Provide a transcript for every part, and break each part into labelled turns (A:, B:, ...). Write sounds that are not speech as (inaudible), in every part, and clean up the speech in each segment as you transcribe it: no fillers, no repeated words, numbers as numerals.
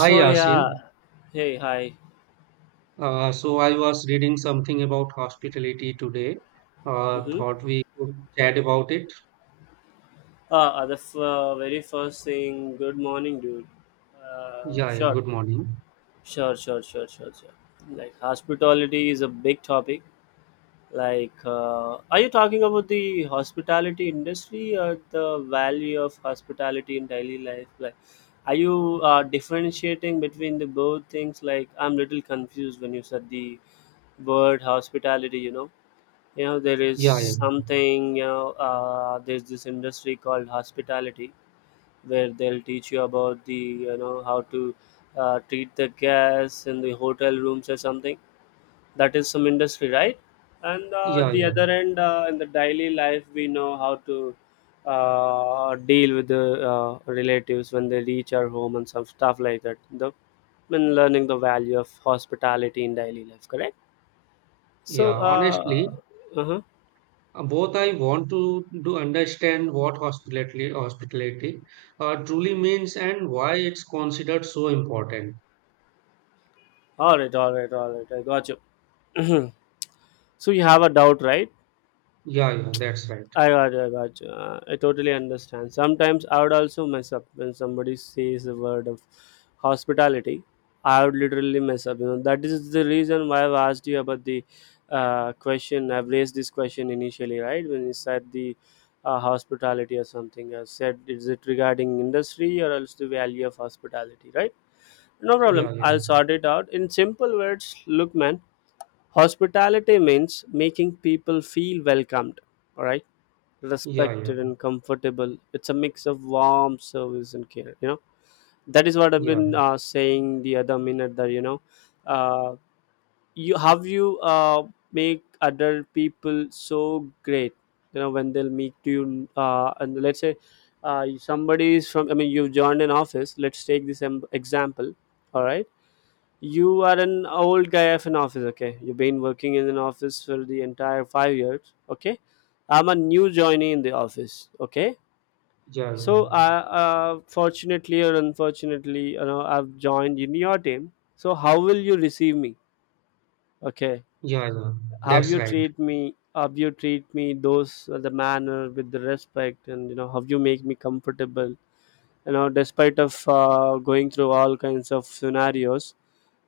A: Hi Yasin.
B: yeah, hey hi.
A: So I was reading something about hospitality today. Uh,
B: Mm-hmm.
A: thought we could chat about it.
B: Very first thing, good morning, dude.
A: Yeah, yeah,
B: Sure,
A: good morning.
B: sure, sure, sure, sure, sure. Like, hospitality is a big topic. Are you talking about the hospitality industry or the value of hospitality in daily life? Like, are you differentiating between the both things? Like, I'm little confused when you said the word hospitality. You know. You know, there is
A: Yeah, yeah,
B: something, you know, there's this industry called hospitality where they'll teach you about the, you know, how to treat the guests in the hotel rooms or something. That is some industry, right? And
A: yeah,
B: the
A: yeah.
B: other end, in the daily life, we know how to deal with the relatives when they reach our home and some stuff like that, the when learning the value of hospitality in daily life, correct?
A: Yeah,
B: so uh,
A: honestly,
B: uh-huh.
A: both I want to do understand what hospitality truly means and why it's considered so important.
B: All right, all right, all right, I got you. (clears throat) So you have a doubt, right?
A: Yeah, yeah, that's right.
B: I got you, I got you. I totally understand. Sometimes I would also mess up when somebody says the word of hospitality. I would literally mess up. You know, that is the reason why I've asked you about the question. I've raised this question initially, right? When you said the hospitality or something, I said, is it regarding industry or else the value of hospitality, right? No problem.
A: Yeah, yeah,
B: I'll sort it out in simple words. Look, man, hospitality means making people feel welcomed, all right,
A: yeah, yeah,
B: respected and comfortable. It's a mix of warmth, service, and care. You know, that is what I've
A: yeah,
B: been saying the other minute. That you know, uh, you have you Make other people so great. You know, when they'll meet you, and let's say somebody is from, I mean, you've joined an office. Let's take this example. All right, you are an old guy of an office, okay? You've been working in an office for the entire 5 years, okay? I'm a new joinee in the office, okay?
A: yeah,
B: So, fortunately or unfortunately, you know, I've joined in your team. So, how will you receive me, okay?
A: yeah, yeah, yeah.
B: How
A: That's
B: you
A: right.
B: treat me? How you treat me? Those The manner with the respect, and you know, how you make me comfortable. You know, despite of going through all kinds of scenarios,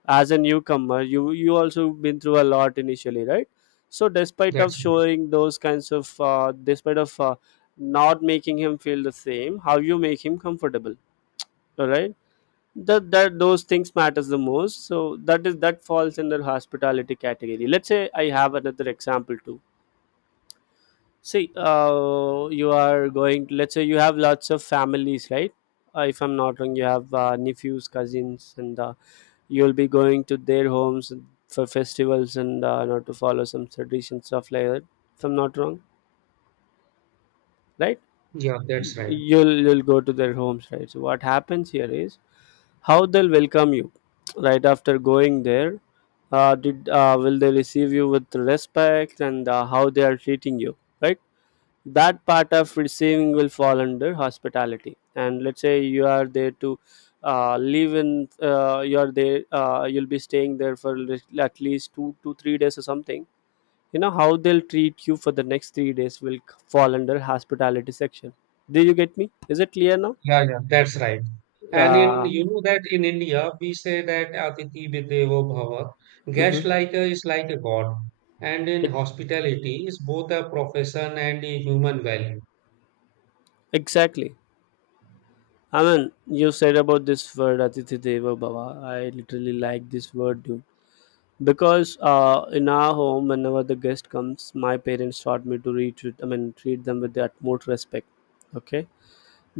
B: as a newcomer, you also been through a lot initially, right? So despite of
A: That's right.
B: showing those kinds of despite of not making him feel the same, how you make him comfortable, all right, that those things matters the most. So that is, that falls in the hospitality category. Let's say I have another example too. See, you are going. Let's say you have lots of families, right? If I'm not wrong, you have nephews, cousins, and you'll be going to their homes for festivals and, you know, to follow some tradition stuff like that. If I'm not wrong, right?
A: Yeah,
B: Y-
A: that's right.
B: You'll you'll go to their homes, right? So what happens here is, how they'll welcome you, right after going there. Did Will they receive you with respect and how they are treating you, right? That part of receiving will fall under hospitality. And let's say you are there to live in you're there, you'll be staying there for at least 2 to 3 days or something. You know how they'll treat you for the next 3 days will fall under hospitality section. Do you get me? Is it clear now?
A: Yeah, yeah, that's right. And in
B: uh,
A: you know that in India we say that Atithi Videvo Bhava,
B: mhm.
A: guest like a, is like a god. And in
B: Ex-
A: hospitality is both a profession and a human value.
B: exactly. I mean, you said about this word, atithi deva bhava. I literally like this word, dude, because in our home, whenever the guest comes, my parents taught me to I mean, treat them with the utmost respect, okay?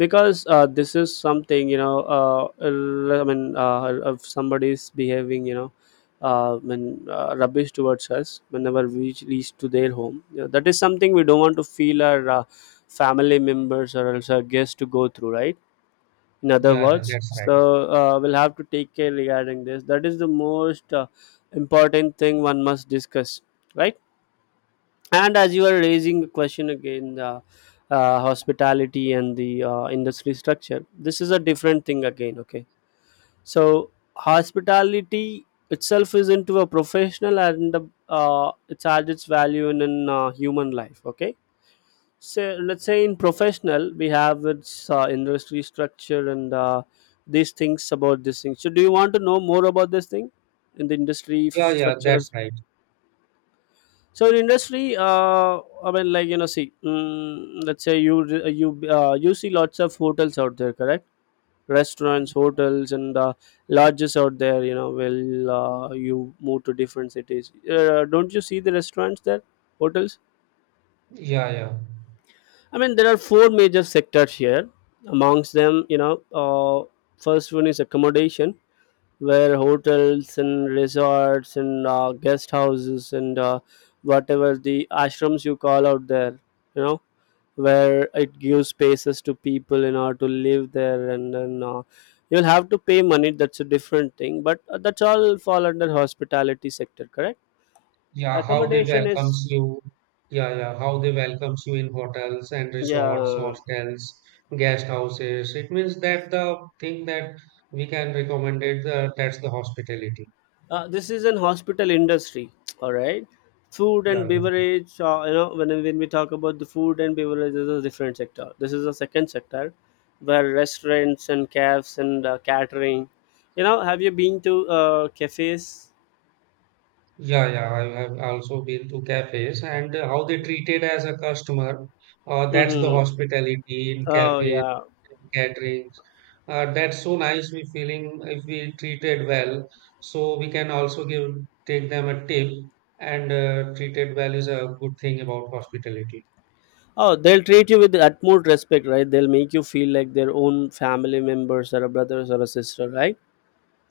B: Because this is something, you know, I mean, if somebody is behaving, you know, rubbish towards us whenever we reach to their home, you know, that is something we don't want to feel our family members or else our guests to go through, right? In other
A: Yeah, yeah,
B: words,
A: that's right.
B: so we'll have to take care regarding this. That is the most important thing one must discuss, right? And as you are raising the question again, the hospitality and the industry structure, this is a different thing again, okay? So hospitality itself is into a professional and the, it's had its value in, human life, okay? So let's say in professional, we have its industry structure and these things about these things. So do you want to know more about this thing in the industry
A: Yeah, yeah,
B: structure?
A: that's right.
B: So in industry, I mean, like, you know, see, let's say you you see lots of hotels out there, correct? Restaurants, hotels, and lodges out there. You know, will you move to different cities? Don't you see the restaurants there, hotels?
A: Yeah, yeah,
B: I mean, there are four major sectors here. Amongst them, you know, first one is accommodation, where hotels and resorts and guest houses and whatever the ashrams you call out there, you know, where it gives spaces to people in order to live there, and then you'll have to pay money. That's a different thing, but that's all fall under hospitality sector, correct?
A: yeah. How they
B: Accommodation is
A: welcomes you. Yeah, yeah. How they welcomes you in hotels and resorts,
B: yeah.
A: hostels, guest houses. It means that the thing that we can recommend it. That's the hospitality.
B: This is an hospital industry. (tsk) All right. Food and
A: Yeah, yeah.
B: beverage, you know, when we talk about the food and beverage is a different sector. This is a second sector where restaurants and cafes and catering. You know, have you been to cafes?
A: Yeah, yeah, I have also been to cafes and how they treat it as a customer. That's the
B: Mm-hmm.
A: hospitality in
B: Oh
A: cafes,
B: yeah.
A: in caterings. That's so nice. We feeling if we treated well, so we can also give take them a tip and treated well is a good thing about hospitality.
B: Oh, they'll treat you with the utmost respect, right? They'll make you feel like their own family members or a brothers or a sister, right?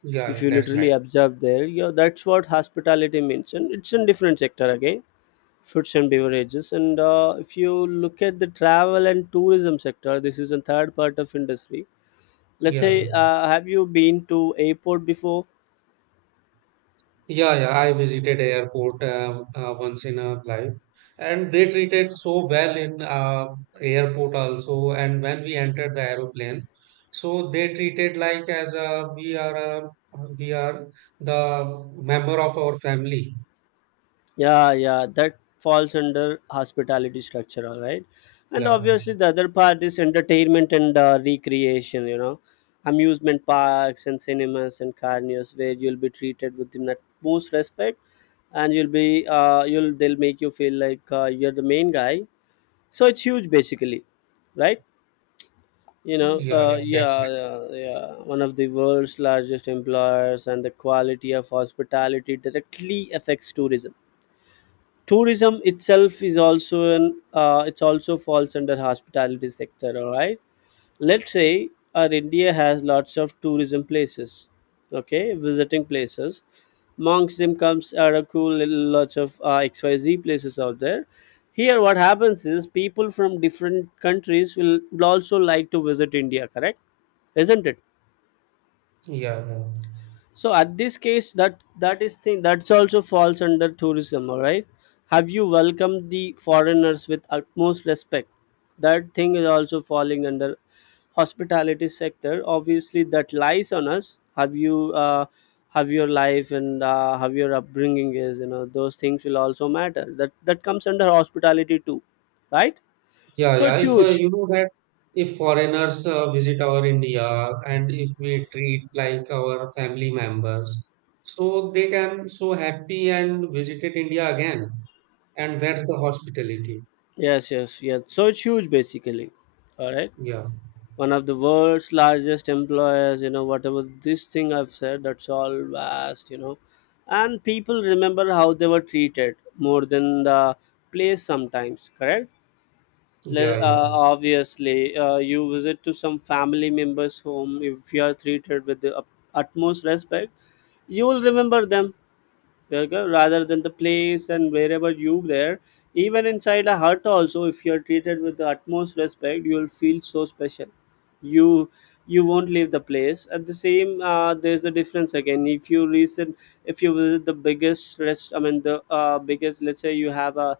A: Yeah,
B: If
A: yeah,
B: you
A: that's right.
B: literally observe there, yeah, that's what hospitality means, and it's in different sector again, foods and beverages. And if you look at the travel and tourism sector, this is a third part of industry. Let's
A: Yeah, yeah.
B: say, have you been to airport before?
A: Yeah, yeah, I visited airport once in a life, and they treated so well in airport also. And when we entered the aeroplane, so they treated like as a, we are the member of our family.
B: Yeah, yeah, that falls under hospitality structure, all right. And
A: Yeah,
B: obviously the other part is entertainment and recreation, you know, amusement parks and cinemas and carnios, where you'll be treated with the most respect, and you'll be you'll they'll make you feel like you're the main guy. So it's huge basically, right? You know,
A: yeah, yeah, that's it.
B: yeah, one of the world's largest employers, and the quality of hospitality directly affects tourism. Tourism itself is also an it's also falls under hospitality sector, all right. Let's say our India has lots of tourism places, okay, visiting places. Amongst them comes are a cool little lots of xyz places out there. Here what happens is, people from different countries will also like to visit India, correct? Isn't it?
A: Yeah, yeah.
B: So at this case, that is thing that's also falls under tourism, all right? Have you welcomed the foreigners with utmost respect? That thing is also falling under hospitality sector. Obviously, that lies on us. Have you have your life and have your upbringing is, you know, those things will also matter. That comes under hospitality too, right?
A: Yeah,
B: So
A: yeah.
B: it's
A: If
B: huge.
A: you know that if foreigners visit our India and if we treat like our family members, so they can so happy and visited India again. And that's the hospitality.
B: Yes, yes, yes. So it's huge basically. All right,
A: Yeah,
B: one of the world's largest employers, you know, whatever this thing I've said, that's all vast, you know. And people remember how they were treated more than the place sometimes, correct?
A: yeah, yeah,
B: Obviously, you visit to some family members home. If you are treated with the utmost respect, you will remember them, where rather than the place and wherever you there. Even inside a hut also, if you're treated with the utmost respect, you'll feel so special. You you won't leave the place at the same. There's the difference again. If you visit the biggest rest I mean the, biggest, let's say you have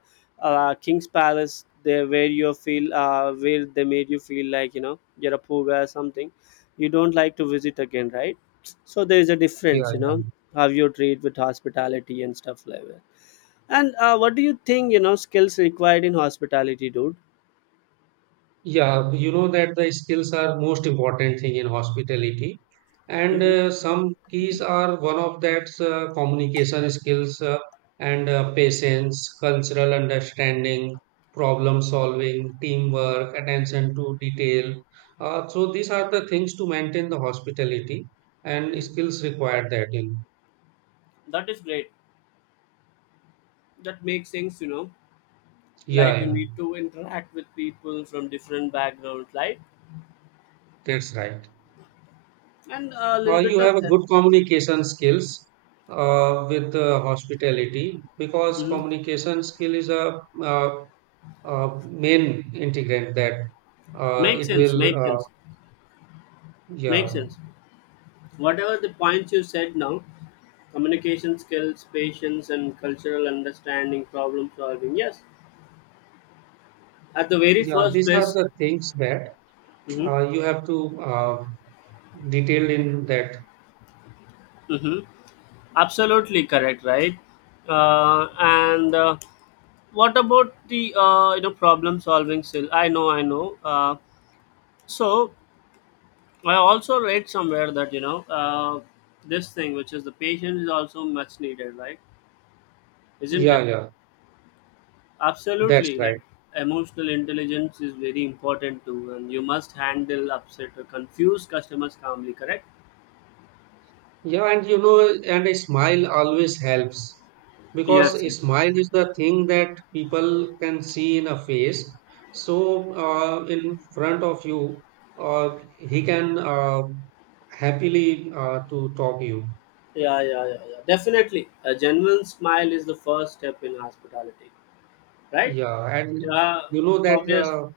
B: a king's palace there, where you feel, where they made you feel like, you know, you're a poor guy or something, you don't like to visit again, right? So there is a
A: yeah,
B: difference, you know,
A: yeah.
B: how you treat with hospitality and stuff like that. And what do you think, you know, skills required in hospitality, dude?
A: Yeah, you know that the skills are most important thing in hospitality, and
B: Mhm.
A: some keys are one of that communication skills and patience, cultural understanding, problem solving, teamwork, attention to detail. So these are the things to maintain the hospitality and skills required that in.
B: That is great. That makes sense, you know.
A: Yeah,
B: Like, you
A: yeah,
B: need to interact with people from different backgrounds, right?
A: that's right.
B: And a
A: Uh,
B: little
A: you
B: bit
A: have
B: of
A: a
B: that.
A: good communication skills with hospitality because
B: Mhm.
A: communication skill is a, uh main integrant that uh,
B: Makes
A: it
B: sense.
A: will
B: Makes sense.
A: yeah
B: Makes sense. Whatever the points you said now, communication skills, patience, and cultural understanding, problem solving. Yes, at the very
A: yeah
B: first
A: these are
B: place.
A: the things that
B: Mm-hmm.
A: you have to detail in that
B: Mm-hmm. Absolutely correct, right? And What about the you know, problem solving skill? I know, I know. So I also read somewhere that this thing, which is the patience, is also much needed, right? Isn't
A: yeah
B: it?
A: yeah that's
B: Absolutely, like
A: right.
B: emotional intelligence is very important too, and you must handle upset or confused customers calmly. Correct?
A: Yeah, and you know, and a smile always helps because
B: Yes,
A: a
B: yes.
A: smile is the thing that people can see in a face. So, in front of you, he can happily to talk you.
B: Yeah, yeah, yeah, yeah. Definitely, a genuine smile is the first step in hospitality, right?
A: Yeah, and
B: Yeah,
A: you know that
B: obvious.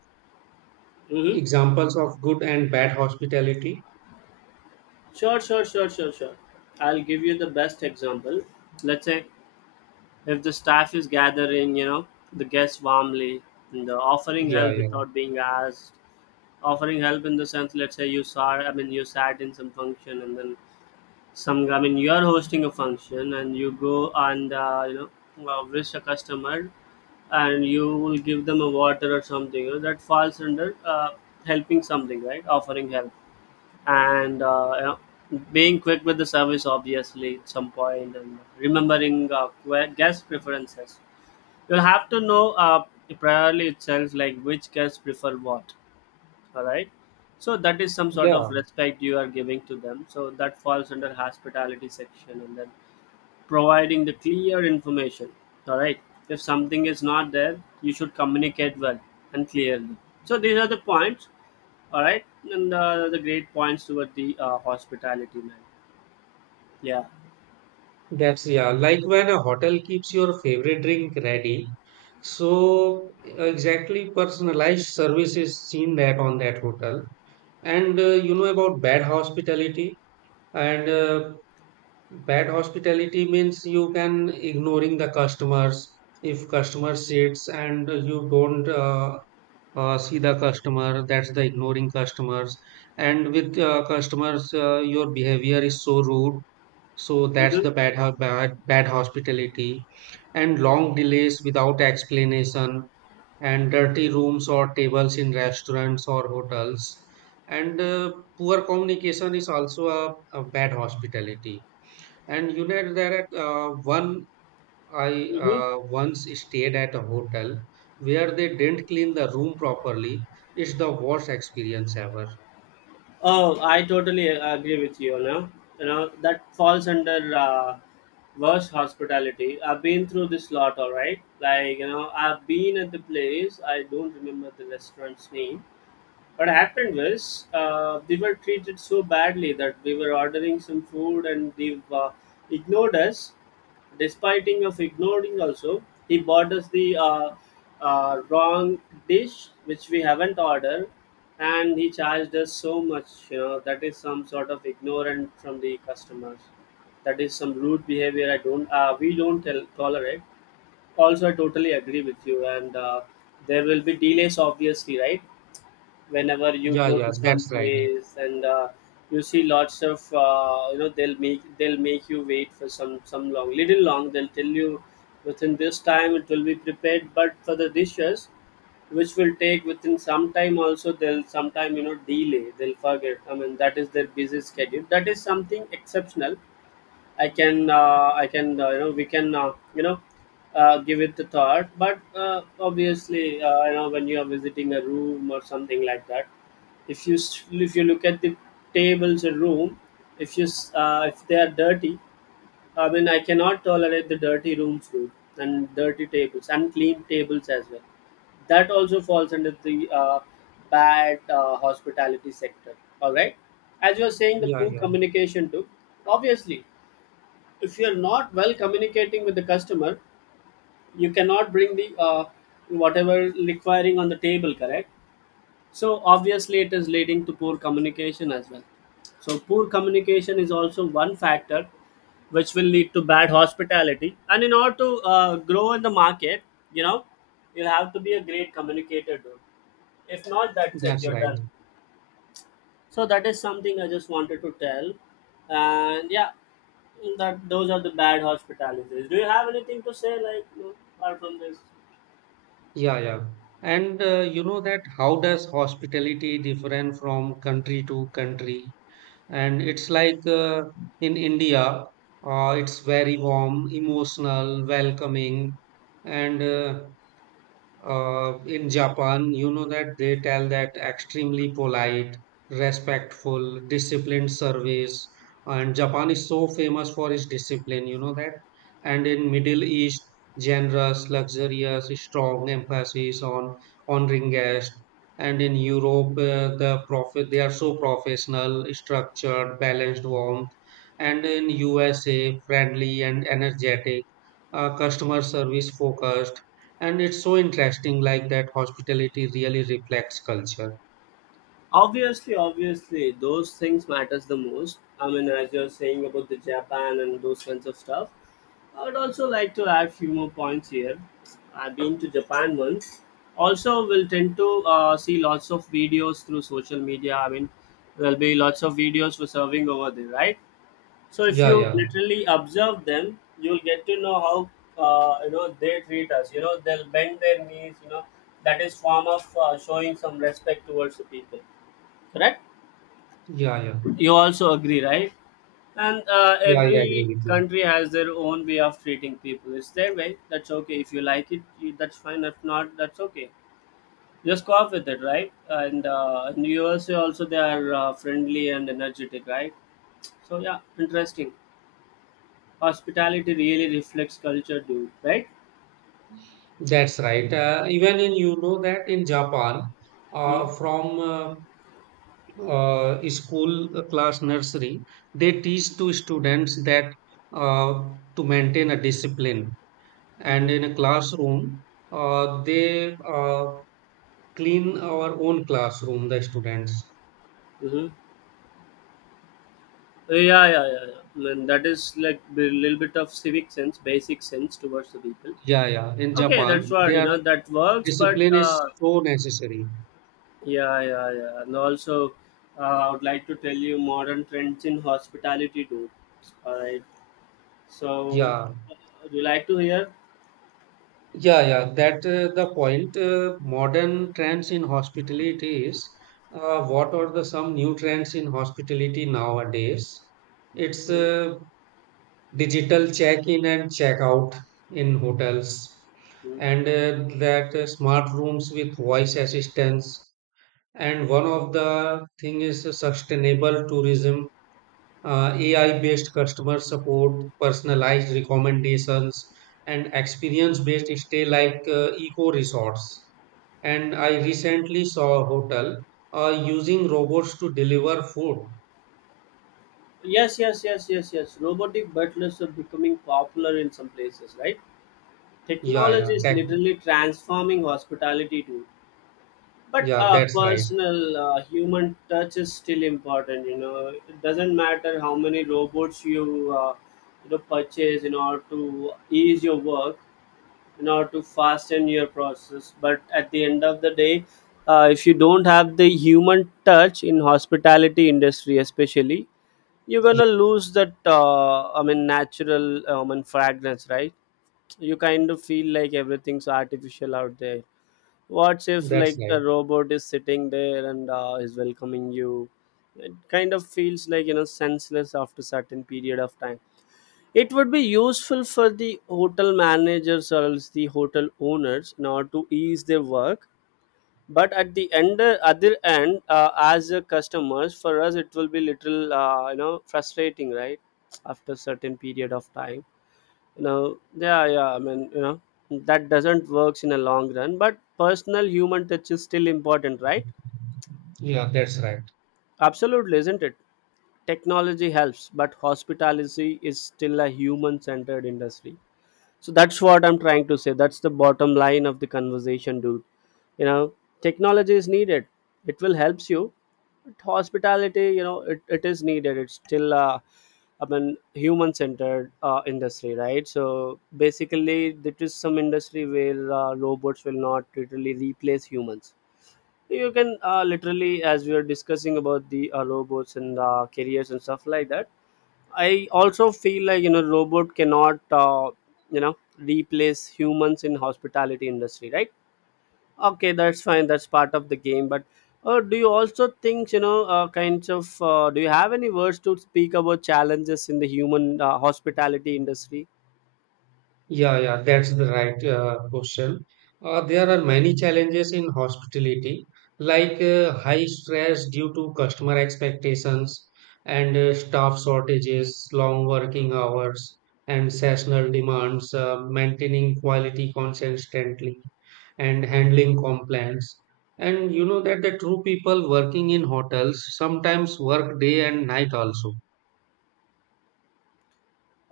B: Hmm.
A: examples of good and bad hospitality.
B: Sure, sure, sure, sure, sure. I'll give you the best example. Let's say if the staff is gathering, you know, the guests warmly, and the offering
A: Yeah,
B: help
A: yeah,
B: without being asked, offering help in the sense, let's say you saw, I mean, you sat in some function, and then some, I mean, you're hosting a function, and you go and wish a customer, and you will give them a water or something. You know, that falls under helping something, right? Offering help and being quick with the service obviously at some point and remembering guest preferences. You'll have to know priorly itself like which guests prefer what. All right, so that is some sort
A: yeah.
B: of respect you are giving to them, so that falls under hospitality section. And then providing the clear information. All right, if something is not there you should communicate well and clearly. So these are the points, all right, and the great points toward the hospitality, man. Yeah.
A: That's yeah, like when a hotel keeps your favorite drink ready. So exactly personalized service is seen that on that hotel. And you know about bad hospitality and bad hospitality means you can ignoring the customers if customer sits and you don't see the customer that's the ignoring customers and with customers your behavior is so rude so that's
B: Mm-hmm.
A: the bad hospitality and long delays without explanation and dirty rooms or tables in restaurants or hotels. And poor communication is also a bad hospitality. And you know, there at one, I
B: Mm-hmm.
A: once stayed at a hotel where they didn't clean the room properly. It's the worst experience ever.
B: Oh, I totally agree with you. Now, you know that falls under worst hospitality. I've been through this lot. All right, like you know, I've been at the place. I don't remember the restaurant's name. What happened was we were treated so badly that we were ordering some food and they ignored us. Despiting of ignoring also, he bought us the wrong dish which we haven't ordered, and he charged us so much. You know that is some sort of ignorance from the customers. That is some rude behavior. I don't. We don't tell, tolerate. Also, I totally agree with you, and there will be delays obviously, right? Whenever you
A: Yeah,
B: go
A: yeah,
B: to some
A: that's right.
B: place and you see lots of you know, they'll make you wait for some long little long they'll tell you within this time it will be prepared, but for the dishes which will take within some time also they'll sometime, you know, delay, they'll forget. I mean, that is their busy schedule, that is something exceptional. I can, you know, We can, give it the thought. But obviously, you know, when you are visiting a room or something like that, if you look at the tables in room, if you s- if they are dirty, I mean, I cannot tolerate the dirty rooms too, and dirty tables, unclean tables as well. That also falls under the bad hospitality sector. All right, as you are saying, the
A: Yeah,
B: poor
A: yeah,
B: communication too. Obviously, if you're not well communicating with the customer, you cannot bring the whatever requiring on the table, correct? So obviously it is leading to poor communication as well. So poor communication is also one factor which will lead to bad hospitality. And in order to grow in the market, you know, you have to be a great communicator, dude. If not, that's it,
A: that's
B: you're
A: right.
B: done. So that is something I just wanted to tell. And yeah, that, those are the bad hospitalities. Do you have anything to say, like no, apart from this?
A: Yeah, yeah. And you know that how does hospitality different from country to country? And it's like in India, it's very warm, emotional, welcoming, and in Japan, you know that they tell that extremely polite, respectful, disciplined service. And Japan is so famous for its discipline, you know that. And in Middle East, generous, luxurious, strong emphasis on honoring guests. And in Europe, the profit they are so professional, structured, balanced, warmth. And in USA, friendly and energetic, customer service focused and it's so interesting, like that hospitality really reflects culture.
B: Obviously, obviously, those things matters the most. I mean, as you're saying about the Japan and those kinds of stuff, I would also like to add few more points here. I've been to Japan once. Also, we'll tend to see lots of videos through social media. I mean, there'll be lots of videos for serving over there, right? So if
A: Yeah,
B: you
A: yeah,
B: literally observe them, you'll get to know how, you know, they treat us. You know they'll bend their knees. You know that is form of showing some respect towards the people. Correct?
A: yeah, yeah,
B: You also agree, right? And
A: yeah. I agree
B: every
A: with you.
B: country has their own way of treating people. It's their way. That's okay. If you like it, you, that's fine. If not, that's okay. Just go off with it, right? And in USA also they are friendly and energetic, right? So yeah, interesting. Hospitality really reflects culture, dude, right?
A: That's right. Even in you know that in Japan, uh,
B: Mm-hmm.
A: from uh, uh, school class nursery, they teach to students that uh, to maintain a discipline. And
B: Mm-hmm.
A: in a classroom, they clean our own classroom, the students.
B: Hmm. Yeah, yeah, yeah, yeah. And that is like a little bit of civic sense, basic sense towards the people.
A: Yeah, yeah. In
B: Okay, that's
A: Japan, they
B: what you
A: are
B: know. That works, but
A: discipline is so necessary.
B: yeah, yeah, yeah. And also, I would like to tell you modern trends in hospitality, dude. All right. So,
A: Yeah,
B: uh, would you like to hear?
A: yeah, yeah. That the point. Modern trends in hospitality is what are the some new trends in hospitality nowadays? It's
B: Mhm,
A: digital check-in and check-out in hotels,
B: mhm.
A: and that smart rooms with voice assistance. And one of the thing is sustainable tourism AI-based customer support, personalized recommendations, and experience-based stay like eco resorts. And I recently saw a hotel using robots to deliver food.
B: Yes, yes, yes, yes, yes. Robotic butlers are becoming popular in some places, right?
A: Yeah, yeah,
B: Technology is
A: that,
B: literally transforming hospitality too. But
A: yeah, that's right.
B: personal human touch is still important. You know, it doesn't matter how many robots you you know purchase in order to ease your work, in order to fasten your process. But at the end of the day, if you don't have the human touch in hospitality industry, especially, you're
A: Yeah,
B: gonna lose that. I mean, natural. I fragrance, right? You kind of feel like everything's artificial out there. What if
A: that's
B: like
A: right.
B: a robot is sitting there and is welcoming you? It kind of feels like, you know, senseless after certain period of time. It would be useful for the hotel managers or else the hotel owners in order to ease their work, but at the end, other end, as a customers for us it will be little, you know, frustrating, right, after certain period of time. You know, yeah, yeah, I mean, you know, that doesn't works in a long run. But personal human touch is still important, right?
A: Yeah, that's right.
B: Absolutely, isn't it? Technology helps, but hospitality is still a human centered industry. So that's what I'm trying to say. That's the bottom line of the conversation, dude. You know, technology is needed, it will helps you, but hospitality, you know, it is needed, it's still I mean human centered industry, right? So basically there is some industry where robots will not literally replace humans. You can literally, as we are discussing about the robots and careers and stuff like that, I also feel like, you know, robot cannot you know replace humans in hospitality industry, right? Okay, that's fine. That's part of the game. But do you also think, you know, kinds of do you have any words to speak about challenges in the human hospitality industry?
A: Yeah, yeah, that's the right question. There are many challenges in hospitality, like high stress due to customer expectations and staff shortages, long working hours, and seasonal demands, maintaining quality consistently, and handling complaints. And you know that the true people working in hotels sometimes work day and night also.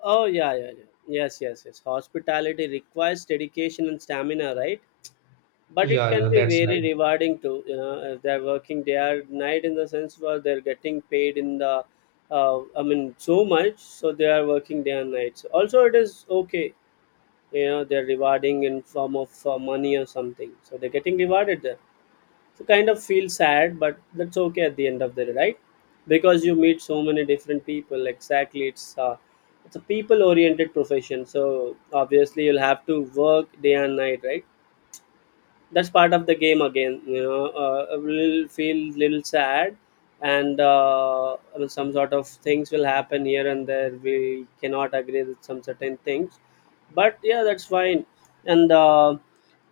B: Oh yeah, yeah, yeah. Yes, yes, yes. Hospitality requires dedication and stamina, right? But it
A: Yeah, yeah,
B: can be
A: that's
B: very
A: right.
B: rewarding too, you know, if they're working day or night, in the sense where they're getting paid in the I mean so much, so they are working day and nights also, it is okay. You know, they're rewarding in form of money or something, so they're getting rewarded there. So kind of feel sad, but that's okay at the end of the day, right? Because you meet so many different people, exactly. It's it's a people oriented profession, so obviously you'll have to work day and night, right? That's part of the game again, you know. I will feel little sad, and I mean, some sort of things will happen here and there, we cannot agree with some certain things, but yeah, that's fine. And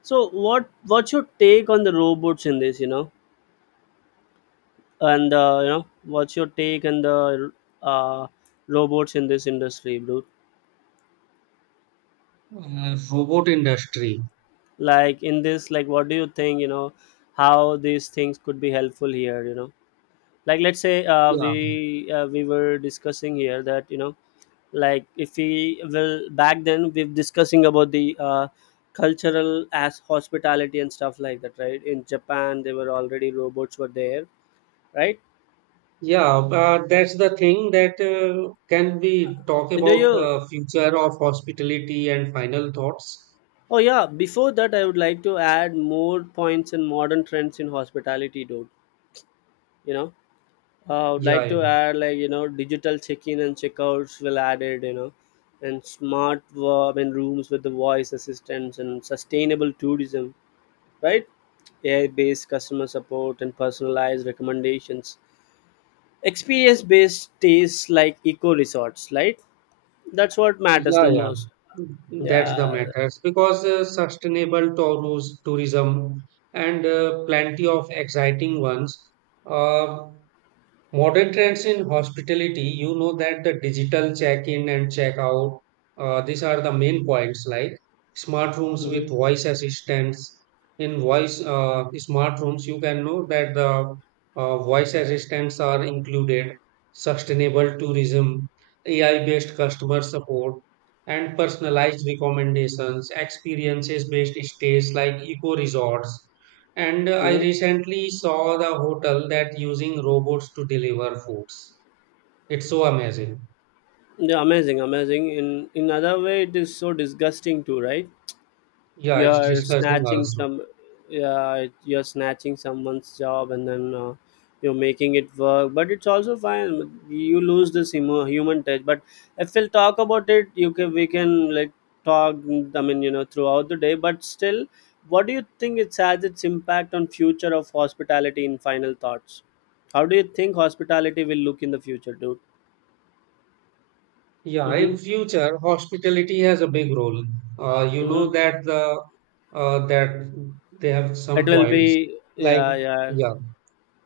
B: so what's your take on the robots in this, you know, and you know, what's your take on the uh, robots in this industry, dude?
A: Robot industry.
B: Like in this, like what do you think, you know, how these things could be helpful here, you know, like let's say
A: Yeah.
B: we were discussing here that, you know, like if we will back then, we are discussing about the cultural as hospitality and stuff like that, right? In Japan they were already robots were there, right?
A: Yeah, that's the thing that can we talk
B: Do
A: about
B: you,
A: the future of hospitality and final thoughts?
B: oh yeah, before that I would like to add more points and modern trends in hospitality, dude, you know. I would
A: Yeah,
B: like
A: yeah,
B: to add, like, you know, digital check-in and check-outs will added, you know, and I mean, rooms with the voice assistants and sustainable tourism, right? AI-based customer support and personalized recommendations. Experience-based stays like eco resorts, right? That's what matters
A: yeah,
B: the
A: yeah.
B: most.
A: Mm, that's the
B: Yeah.
A: matters because sustainable tourism and plenty of exciting ones. Uh, Modern trends in hospitality, you know that the digital check-in and check-out, these are the main points like smart rooms
B: Mm-hmm.
A: with voice assistants. In voice smart rooms, you can know that the voice assistants are included, sustainable tourism, AI-based customer support, and personalized recommendations, experiences-based stays like eco resorts and I
B: Mm-hmm.
A: recently saw the hotel that using robots to deliver foods. It's so amazing.
B: Yeah, amazing, amazing. In other way, it is so disgusting too, right?
A: Yeah, it's
B: You're
A: disgusting
B: snatching
A: also.
B: some, yeah, you're snatching someone's job and then you're making it work, but it's also fine, you lose this human touch. But if we'll talk about it, you can, we can like talk, I mean, you know, throughout the day, but still, what do you think, it has its impact on future of hospitality in final thoughts? How do you think hospitality will look in the future, dude?
A: Yeah,
B: Mm-hmm,
A: in future, hospitality has a big role. You know
B: mm-hmm.
A: that the that they have
B: It
A: some
B: will
A: points
B: be,
A: like
B: yeah, yeah.
A: yeah.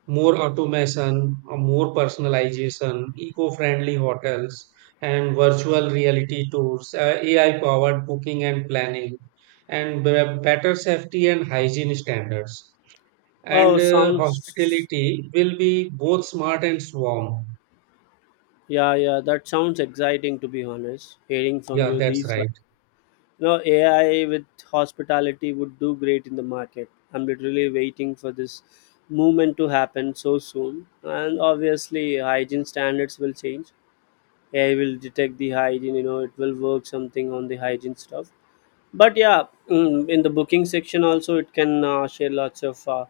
A: More automation, more personalization, eco-friendly hotels, and virtual reality tours, AI-powered booking and planning, and better safety and hygiene standards.
B: Oh,
A: And
B: sounds,
A: hospitality will be both smart and warm.
B: yeah, yeah, that sounds exciting to be honest. Hearing from
A: Yeah,
B: you
A: that's
B: these, wa-,
A: right.
B: you know, AI with hospitality would do great in the market. I'm literally waiting for this movement to happen so soon. And obviously, hygiene standards will change. AI will detect the hygiene. You know, it will work something on the hygiene stuff, but yeah. Mm, in the booking section also it can share lots of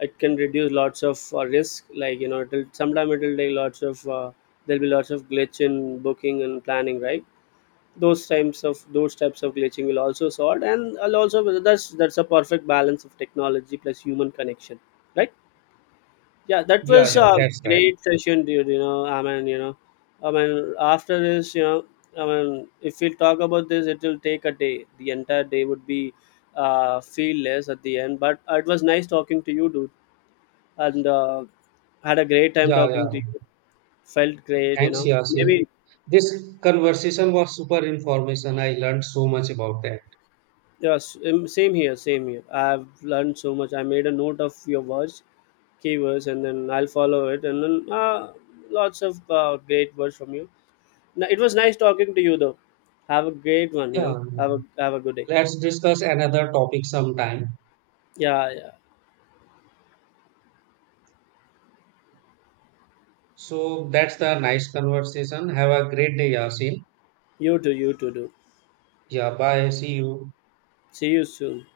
B: it can reduce lots of risk. Like, you know, it'll sometime, it'll take lots of there'll be lots of glitch in booking and planning, right? Those types of, those types of glitching will also sort and I'll also, that's a perfect balance of technology plus human connection, right? Yeah, that
A: Yeah,
B: was
A: yeah,
B: a
A: that's right.
B: great session, dude. You know, I mean, you know, I mean, after this, you know, I mean, if we talk about this, it will take a day. The entire day would be feel less at the end. But it was nice talking to you, dude, and had a great time
A: Yeah,
B: talking to you.
A: yeah.
B: Felt great, you
A: Thanks,
B: know.
A: Yasin.
B: Maybe
A: This conversation was super information. I learned so much about that.
B: yes, same here, same here. I've learned so much. I made a note of your words, keywords, and then I'll follow it, and then lots of great words from you. No, it was nice talking to you though. Have a great one, you
A: Yeah,
B: know. Have a good day.
A: let's discuss another topic sometime.
B: Yeah, yeah.
A: So that's the nice conversation. Have a great day, Yasin.
B: You too do.
A: Yeah, bye. See you.
B: See you soon.